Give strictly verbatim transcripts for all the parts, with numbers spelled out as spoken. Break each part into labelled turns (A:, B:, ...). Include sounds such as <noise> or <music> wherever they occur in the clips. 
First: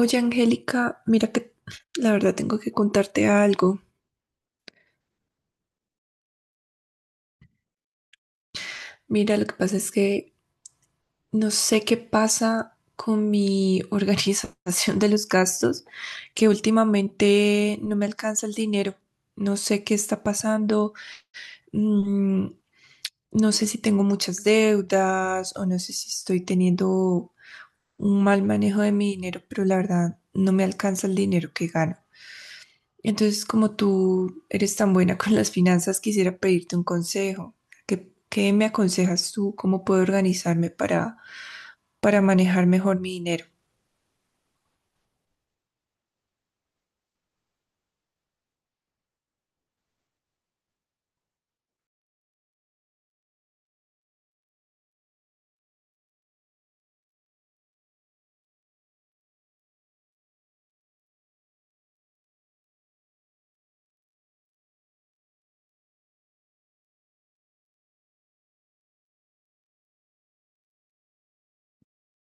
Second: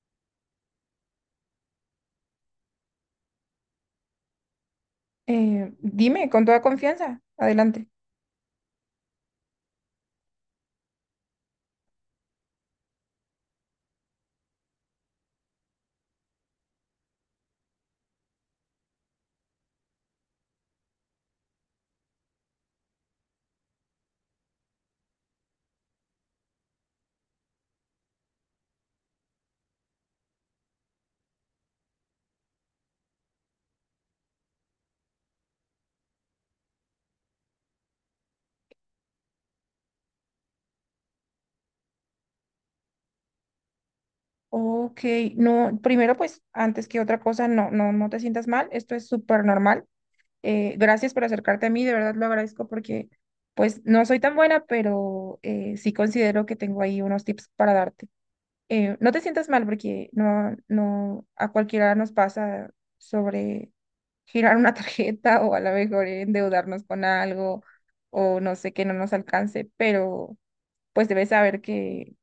A: Oye, Angélica, mira que la verdad tengo que contarte algo.
B: Eh, dime, con toda confianza, adelante.
A: Mira, lo que pasa es que no sé qué pasa con mi <laughs> organización de los gastos, que últimamente no me alcanza el dinero. No sé qué está pasando. mm, no sé si tengo muchas deudas o no sé si estoy teniendo un mal manejo de mi dinero, pero la verdad no me alcanza el dinero que gano. Entonces, como tú eres tan buena con las finanzas, quisiera pedirte un consejo. ¿Qué, qué me aconsejas tú? ¿Cómo puedo organizarme para, para manejar mejor mi dinero?
B: Ok, no, primero pues, antes que otra cosa, no, no, no te sientas mal, esto es súper normal. Eh, gracias por acercarte a mí, de verdad lo agradezco porque pues no soy tan buena, pero eh, sí considero que tengo ahí unos tips para darte. Eh, no te sientas mal porque no, no, a cualquiera nos pasa sobre girar una <laughs> tarjeta o a lo mejor endeudarnos con algo o no sé que no nos alcance, pero pues debes saber que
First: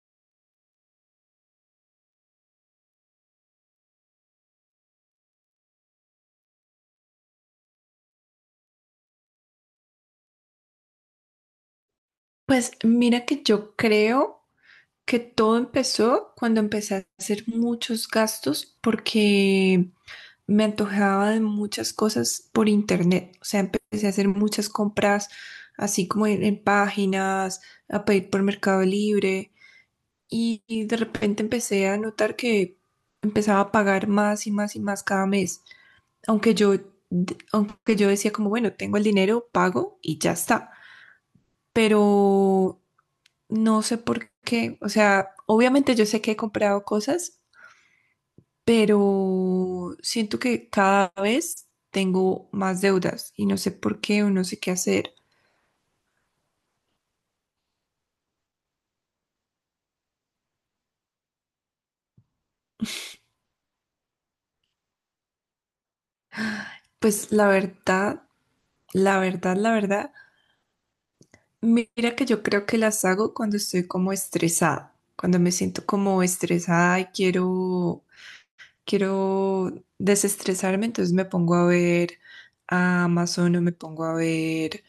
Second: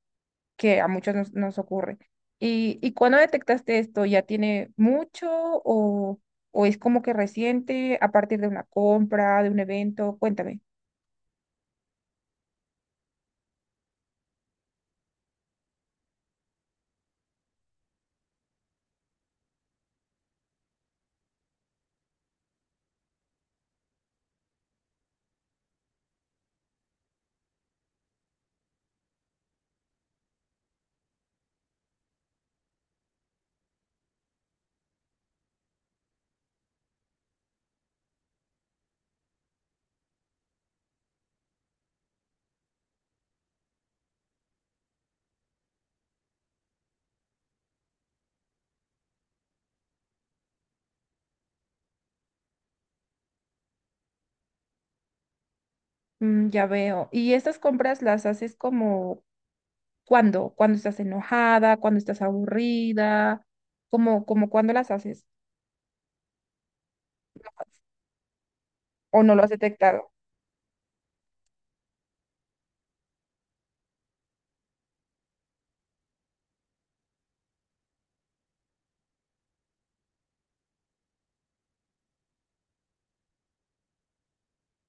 B: que a muchos nos, nos ocurre. ¿Y, y cuándo detectaste esto? ¿Ya tiene mucho o, o es como que reciente a partir de una compra, de un evento? Cuéntame.
A: Pues mira que yo creo que todo empezó cuando empecé a hacer muchos gastos porque me antojaba de muchas cosas por internet. O sea, empecé a hacer muchas compras así como en, en páginas, a pedir por Mercado Libre y y de repente empecé a notar que empezaba a pagar más y más y más cada mes, aunque yo, aunque yo decía como, bueno, tengo el dinero, pago y ya está, pero no sé por qué, o sea, obviamente yo sé que he comprado cosas, pero siento que cada vez tengo más deudas y no sé por qué o no sé qué hacer.
B: Mm, ya veo. ¿Y estas compras las haces como cuándo? ¿Cuándo estás enojada? ¿Cuándo estás aburrida? ¿Cómo, como cuándo las haces?
A: Pues la verdad, la
B: ¿O no lo has
A: verdad, la verdad.
B: detectado?
A: Mira que yo creo que las hago cuando estoy como estresada, cuando me siento como estresada y quiero, quiero desestresarme, entonces me pongo a ver a Amazon o me pongo a ver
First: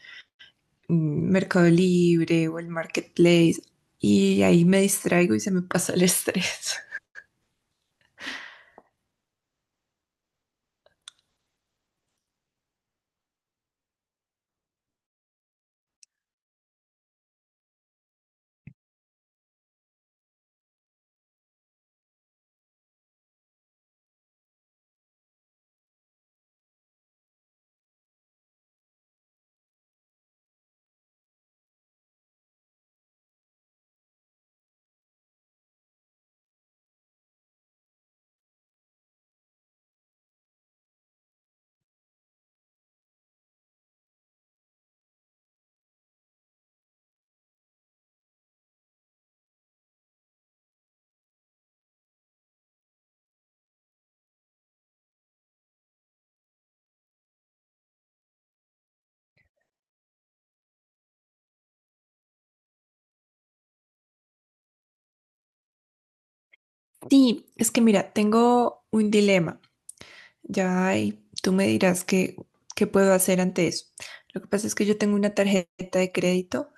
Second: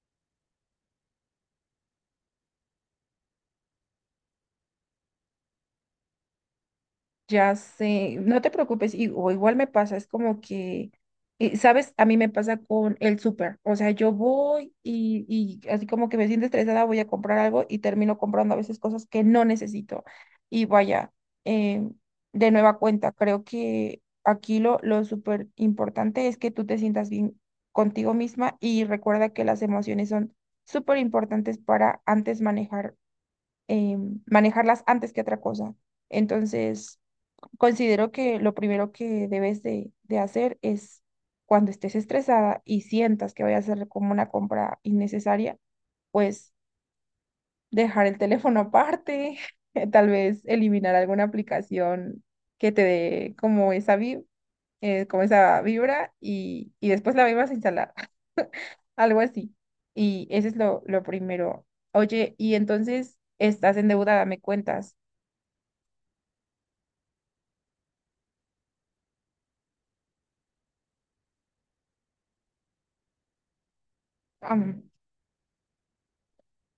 A: mm, Mercado Libre o el Marketplace y ahí me distraigo y se me pasa el estrés. <laughs>
B: Ya sé, no te preocupes, y, o igual me pasa, es como que, eh, ¿sabes? A mí me pasa con el súper, o sea, yo voy y, y así como que me siento estresada, voy a comprar algo y termino comprando a veces cosas que no necesito. Y vaya, eh, de nueva cuenta, creo que aquí lo, lo súper importante es que tú te sientas bien contigo misma y recuerda que las emociones son súper importantes para antes manejar, em, manejarlas antes que otra cosa. Entonces Considero que lo primero que debes de, de hacer es cuando estés estresada y sientas que vayas a hacer como una compra innecesaria, pues dejar el teléfono aparte, <laughs> tal vez eliminar alguna aplicación que te dé como esa vi- eh, como esa vibra y, y después la vuelvas a instalar, <laughs> algo así. Y ese es lo, lo primero. Oye, y entonces estás endeudada, me cuentas.
A: Sí, es que mira, tengo un dilema, ya y tú me dirás qué, qué puedo hacer ante eso. Lo que pasa es que
B: Am,
A: yo tengo una tarjeta de crédito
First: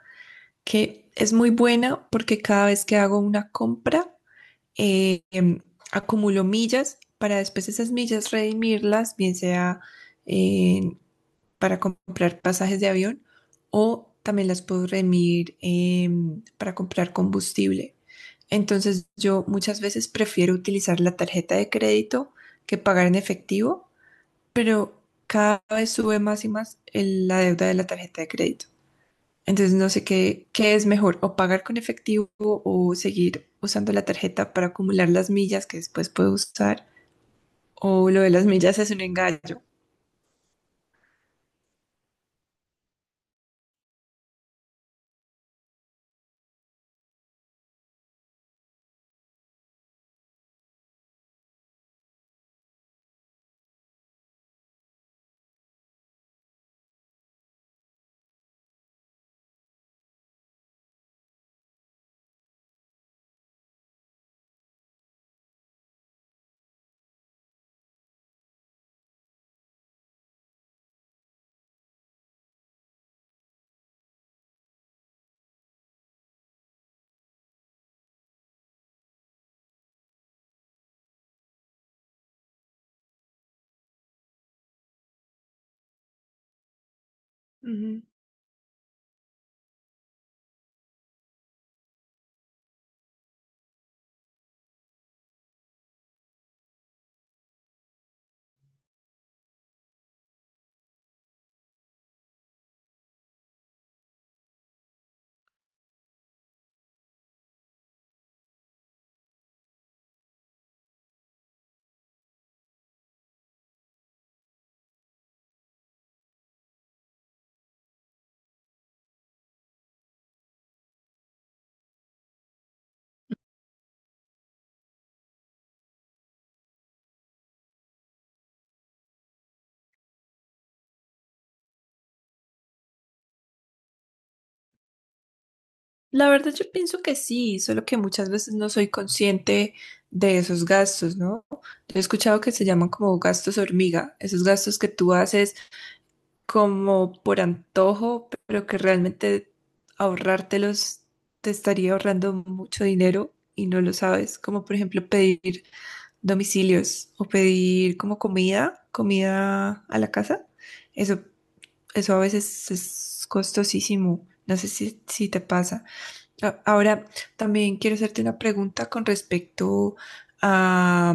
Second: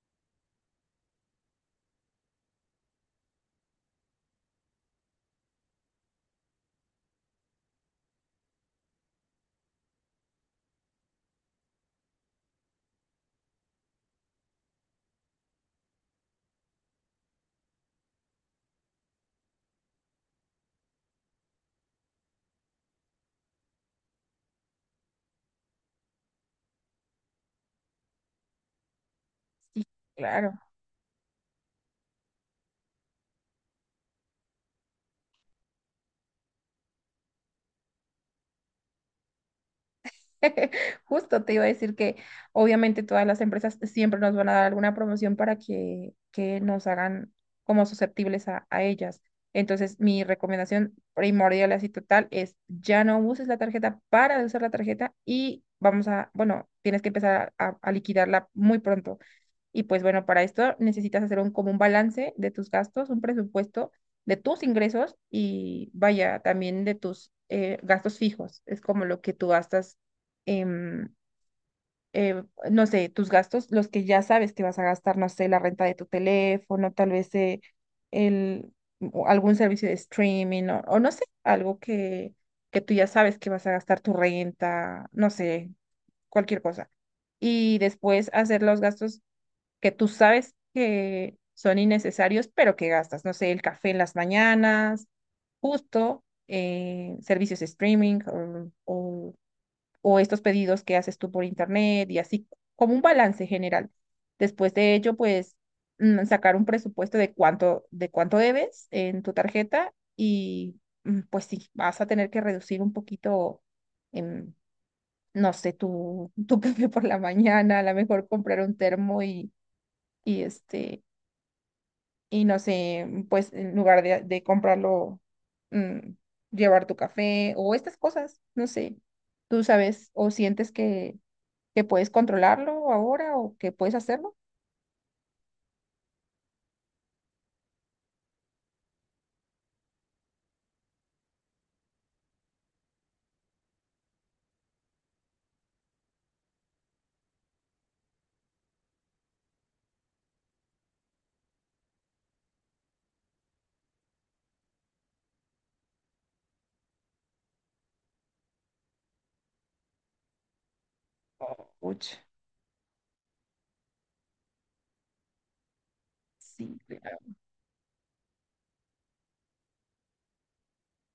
A: que es muy buena porque cada vez que hago una compra, eh, em, acumulo millas para después esas millas redimirlas, bien sea eh, para comprar pasajes de avión o también las puedo redimir em, para comprar combustible. Entonces yo muchas veces prefiero utilizar la tarjeta de crédito que pagar en efectivo, pero cada vez sube más y más el- la deuda de la tarjeta de crédito. Entonces
B: sí,
A: no sé qué,
B: claro.
A: qué es mejor, o pagar con efectivo o seguir usando la tarjeta para acumular las millas que después puedo usar, o lo de las millas es un engaño.
B: <laughs> Justo te iba a decir que obviamente todas las empresas siempre nos van a dar alguna promoción para que, que nos hagan como susceptibles a, a ellas. Entonces, mi recomendación primordial así total es ya no uses la tarjeta para de usar la tarjeta y vamos a, bueno, tienes que empezar a, a liquidarla muy pronto. Y pues bueno, para esto necesitas hacer un, como un balance de tus gastos, un presupuesto de tus ingresos y vaya, también de tus eh, gastos fijos. Es como lo que tú gastas, em, eh, no sé, tus gastos, los que ya sabes que vas a gastar, no sé, la renta de tu teléfono, tal vez eh, el, o algún servicio de streaming o, o no sé, algo que, que tú ya sabes que vas a gastar tu renta, no sé, cualquier cosa y
A: Ujú.
B: después hacer los gastos que tú sabes que son innecesarios, pero que gastas, no sé, el café en las mañanas, justo, eh, servicios de streaming o, o- o estos pedidos que haces tú por internet y así, como un balance general. Después de ello, pues mm, sacar un presupuesto de cuánto, de cuánto debes en tu tarjeta y mm, pues sí, vas a tener que reducir un poquito. em, No sé, tu, <laughs> tu café por la mañana, a lo mejor comprar un termo y, y este, y no sé, mm, pues en lugar de, de comprarlo, mm, llevar tu café o estas cosas, no sé, tú sabes o sientes que, que puedes controlarlo ahora o que puedes hacerlo.
A: La verdad yo pienso que sí, solo que muchas veces no soy consciente de esos gastos, ¿no? Yo he escuchado que se llaman como gastos hormiga, esos gastos que tú haces como por antojo, pero que realmente ahorrártelos te estaría ahorrando mucho dinero y no lo sabes, como por ejemplo pedir domicilios o pedir como comida, comida a la casa. Eso, eso
B: Uch,
A: a veces es costosísimo. No sé si, si te pasa. A-
B: sí,
A: Ahora,
B: claro.
A: también quiero hacerte una pregunta con respecto a,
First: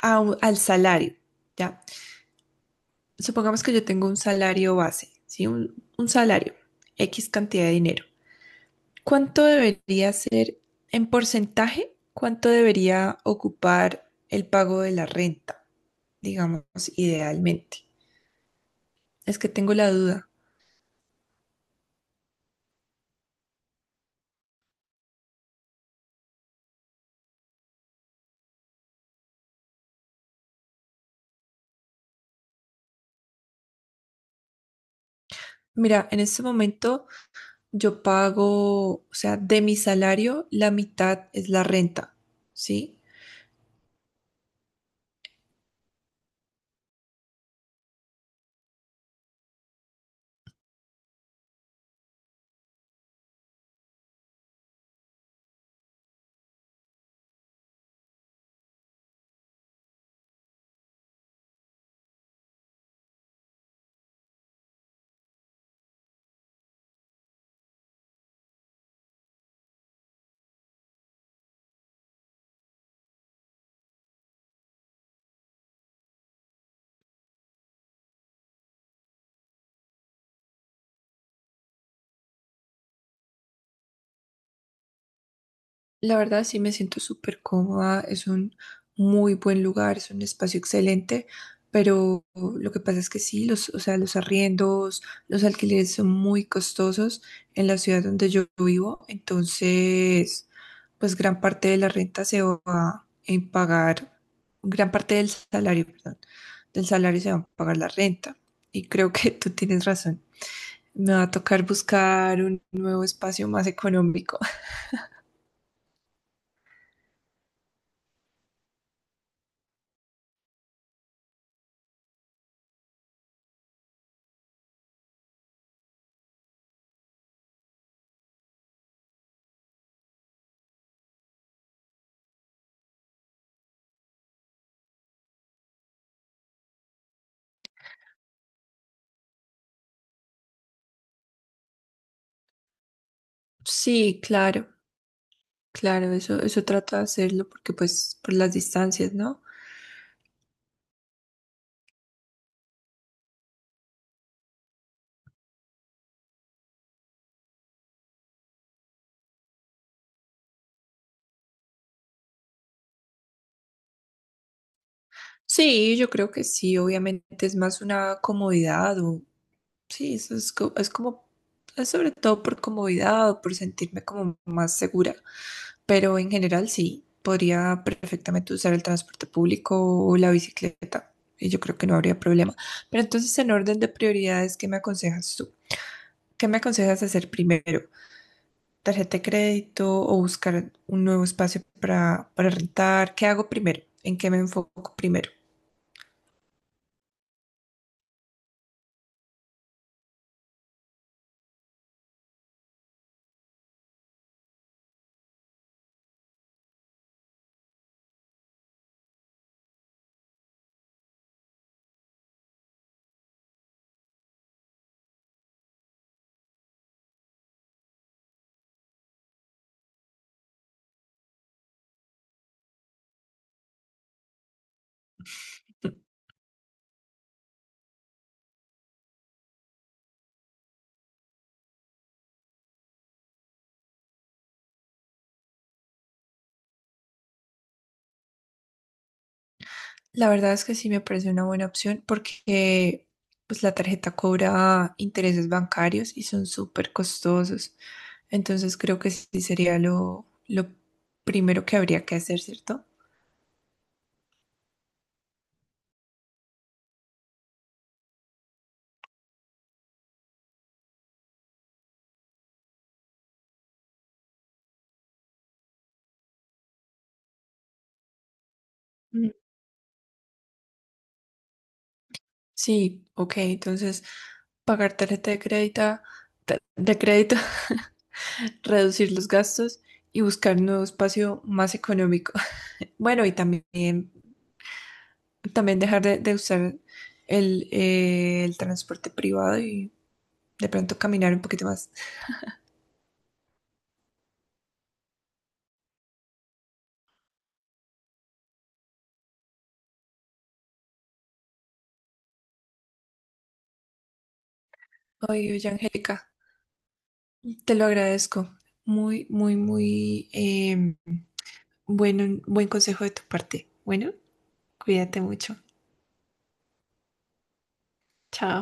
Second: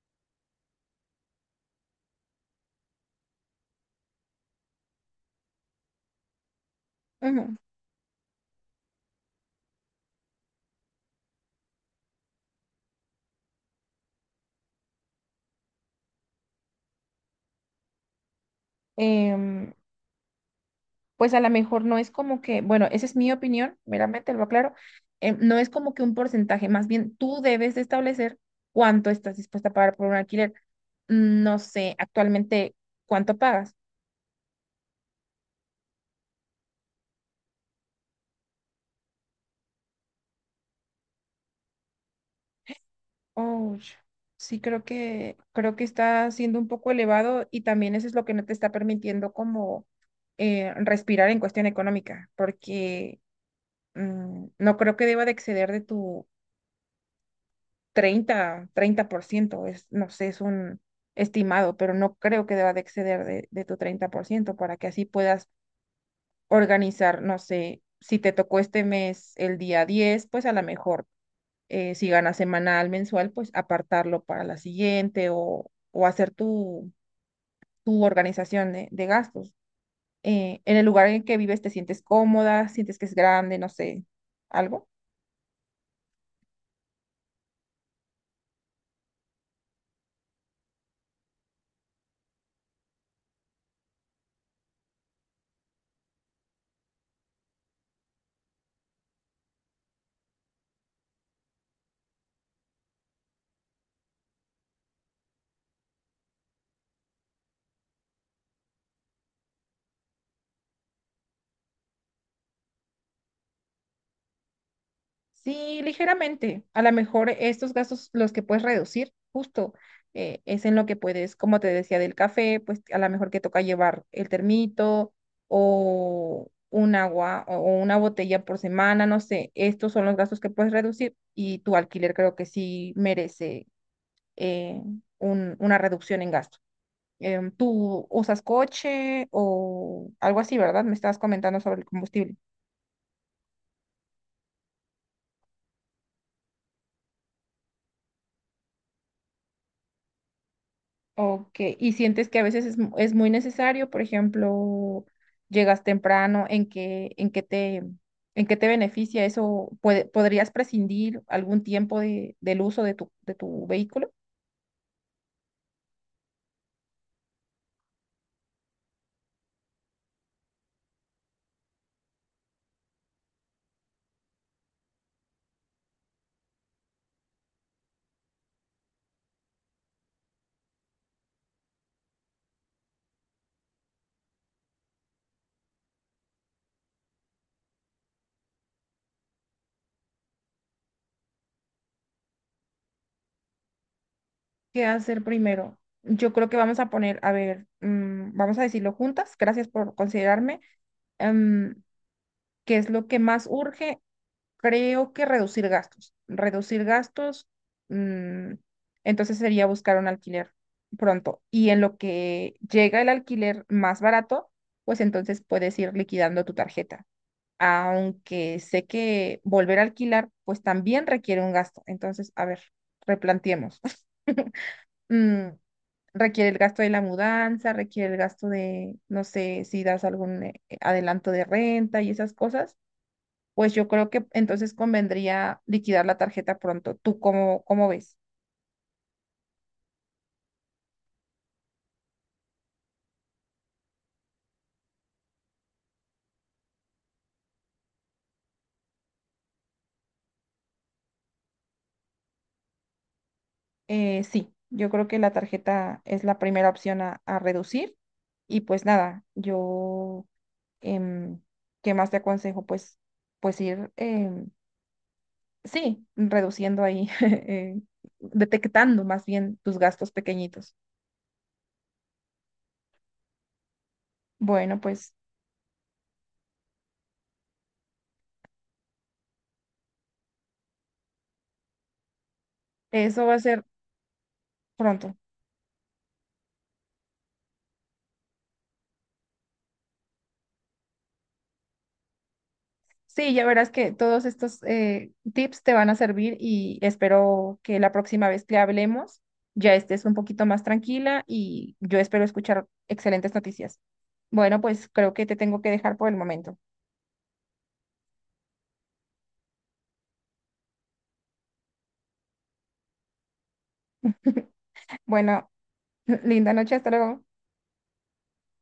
A: a un- al salario, ¿ya? Supongamos que yo tengo un salario base, ¿sí? Un, un salario, X
B: Ujú.
A: cantidad de dinero. ¿Cuánto debería ser en porcentaje? ¿Cuánto debería ocupar el pago de la renta? Digamos, idealmente. Es que
B: Em,
A: tengo la duda.
B: pues a lo mejor no es como que, bueno, esa es mi opinión, meramente lo aclaro, em, no es como que un porcentaje, más bien tú debes de establecer cuánto estás dispuesta a pagar por un alquiler. No sé actualmente cuánto pagas.
A: Mira, en este momento yo pago, o sea, de mi salario, la mitad es la renta, ¿sí?
B: Oh, sí, creo que, creo que está siendo un poco elevado y también eso es lo que no te está permitiendo como eh, respirar en cuestión económica, porque mm, no creo que deba de exceder de tu treinta treinta por ciento es, no sé, es un estimado, pero no creo que deba de exceder de, de tu treinta por ciento para que así puedas organizar, no sé, si te tocó este mes el día diez pues a lo mejor eh, si ganas semanal, mensual, pues apartarlo para la siguiente o, o hacer tu, tu organización de, de gastos. Eh, en el lugar en el que vives, ¿te sientes cómoda? ¿Sientes que es grande? No sé, algo.
A: La verdad sí me siento súper cómoda, es un muy buen lugar, es un espacio excelente, pero lo que pasa es que sí, los, o sea, los arriendos, los alquileres son muy costosos en la ciudad donde yo vivo, entonces pues gran parte de la renta se va en pagar, gran parte del salario, perdón, del salario se va a pagar la renta y creo que tú tienes razón. Me va a tocar buscar un nuevo espacio más económico. <laughs>
B: Sí, ligeramente. A lo mejor estos gastos los que puedes reducir, justo, eh, es en lo que puedes, como te decía, del café, pues a lo mejor que toca llevar el termito o un agua o una botella por semana, no sé. Estos son los gastos que puedes reducir y tu alquiler creo que sí merece eh, un- una reducción en gasto. Em, ¿tú usas coche o algo así, verdad? Me estabas comentando sobre el combustible.
A: Sí, claro. Claro, eso, eso trato de hacerlo porque pues por las distancias, ¿no?
B: Ok, y sientes que a veces es, mu- es muy necesario, por ejemplo, llegas temprano, ¿en qué, en qué te, ¿en qué te beneficia eso? ¿Puede- podrías prescindir algún tiempo de, del uso de tu, de tu vehículo?
A: Sí, yo creo que sí, obviamente es más una comodidad o sí, eso es, co- es como, es sobre todo por comodidad o por sentirme como más segura, pero en general sí, podría perfectamente usar el transporte público o la bicicleta y yo creo que no habría problema. Pero entonces en orden de prioridades, ¿qué me aconsejas tú? ¿Qué me aconsejas hacer primero? Tarjeta de crédito o buscar un nuevo espacio para, para rentar. ¿Qué hago primero? ¿En qué me
B: ¿Qué
A: enfoco
B: hacer
A: primero?
B: primero? Yo creo que vamos a poner, a ver, mm, vamos a decirlo juntas, gracias por considerarme, em, ¿qué es lo que más urge? Creo que reducir gastos. Reducir gastos, mm, entonces sería buscar un alquiler pronto. Y en lo que llega el alquiler más barato, pues entonces puedes ir liquidando tu tarjeta. Aunque sé que volver a alquilar, pues también requiere un gasto. Entonces, a ver, replanteemos. <laughs> Mm, Requiere el gasto de la mudanza, requiere el gasto de, no sé, si das algún eh, adelanto de renta y esas cosas pues yo creo que entonces convendría liquidar la tarjeta pronto. ¿Tú cómo, cómo ves?
A: La verdad es que sí me parece una buena opción porque pues la tarjeta cobra intereses bancarios y son súper costosos. Entonces creo que sí sería lo, lo primero que habría que hacer, ¿cierto?
B: Eh, sí, yo creo que la tarjeta es la primera opción a, a reducir. Y pues nada, yo, em, ¿qué más te aconsejo? Pues, pues ir, em, sí, reduciendo ahí, <laughs> eh, detectando más
A: Mm.
B: bien tus gastos pequeñitos.
A: Sí, ok, entonces
B: Bueno,
A: pagar
B: pues
A: tarjeta de crédito, de crédito, <laughs> reducir los gastos y buscar un nuevo espacio más económico. Bueno,
B: eso
A: y
B: va a ser
A: también,
B: pronto.
A: también dejar de, de usar el, eh, el transporte privado y de pronto caminar un poquito más.
B: Sí, ya verás que todos estos eh, tips te van a servir y espero que la próxima vez que hablemos ya estés un poquito más tranquila y yo espero escuchar excelentes noticias. Bueno, pues creo que te
A: Oye,
B: tengo
A: oye,
B: que dejar por el
A: Angélica,
B: momento.
A: te lo agradezco. Muy, muy, muy eh, bueno, buen consejo de tu parte. Bueno, cuídate
B: Bueno,
A: mucho.
B: <laughs> linda noche, hasta luego.
A: Chao.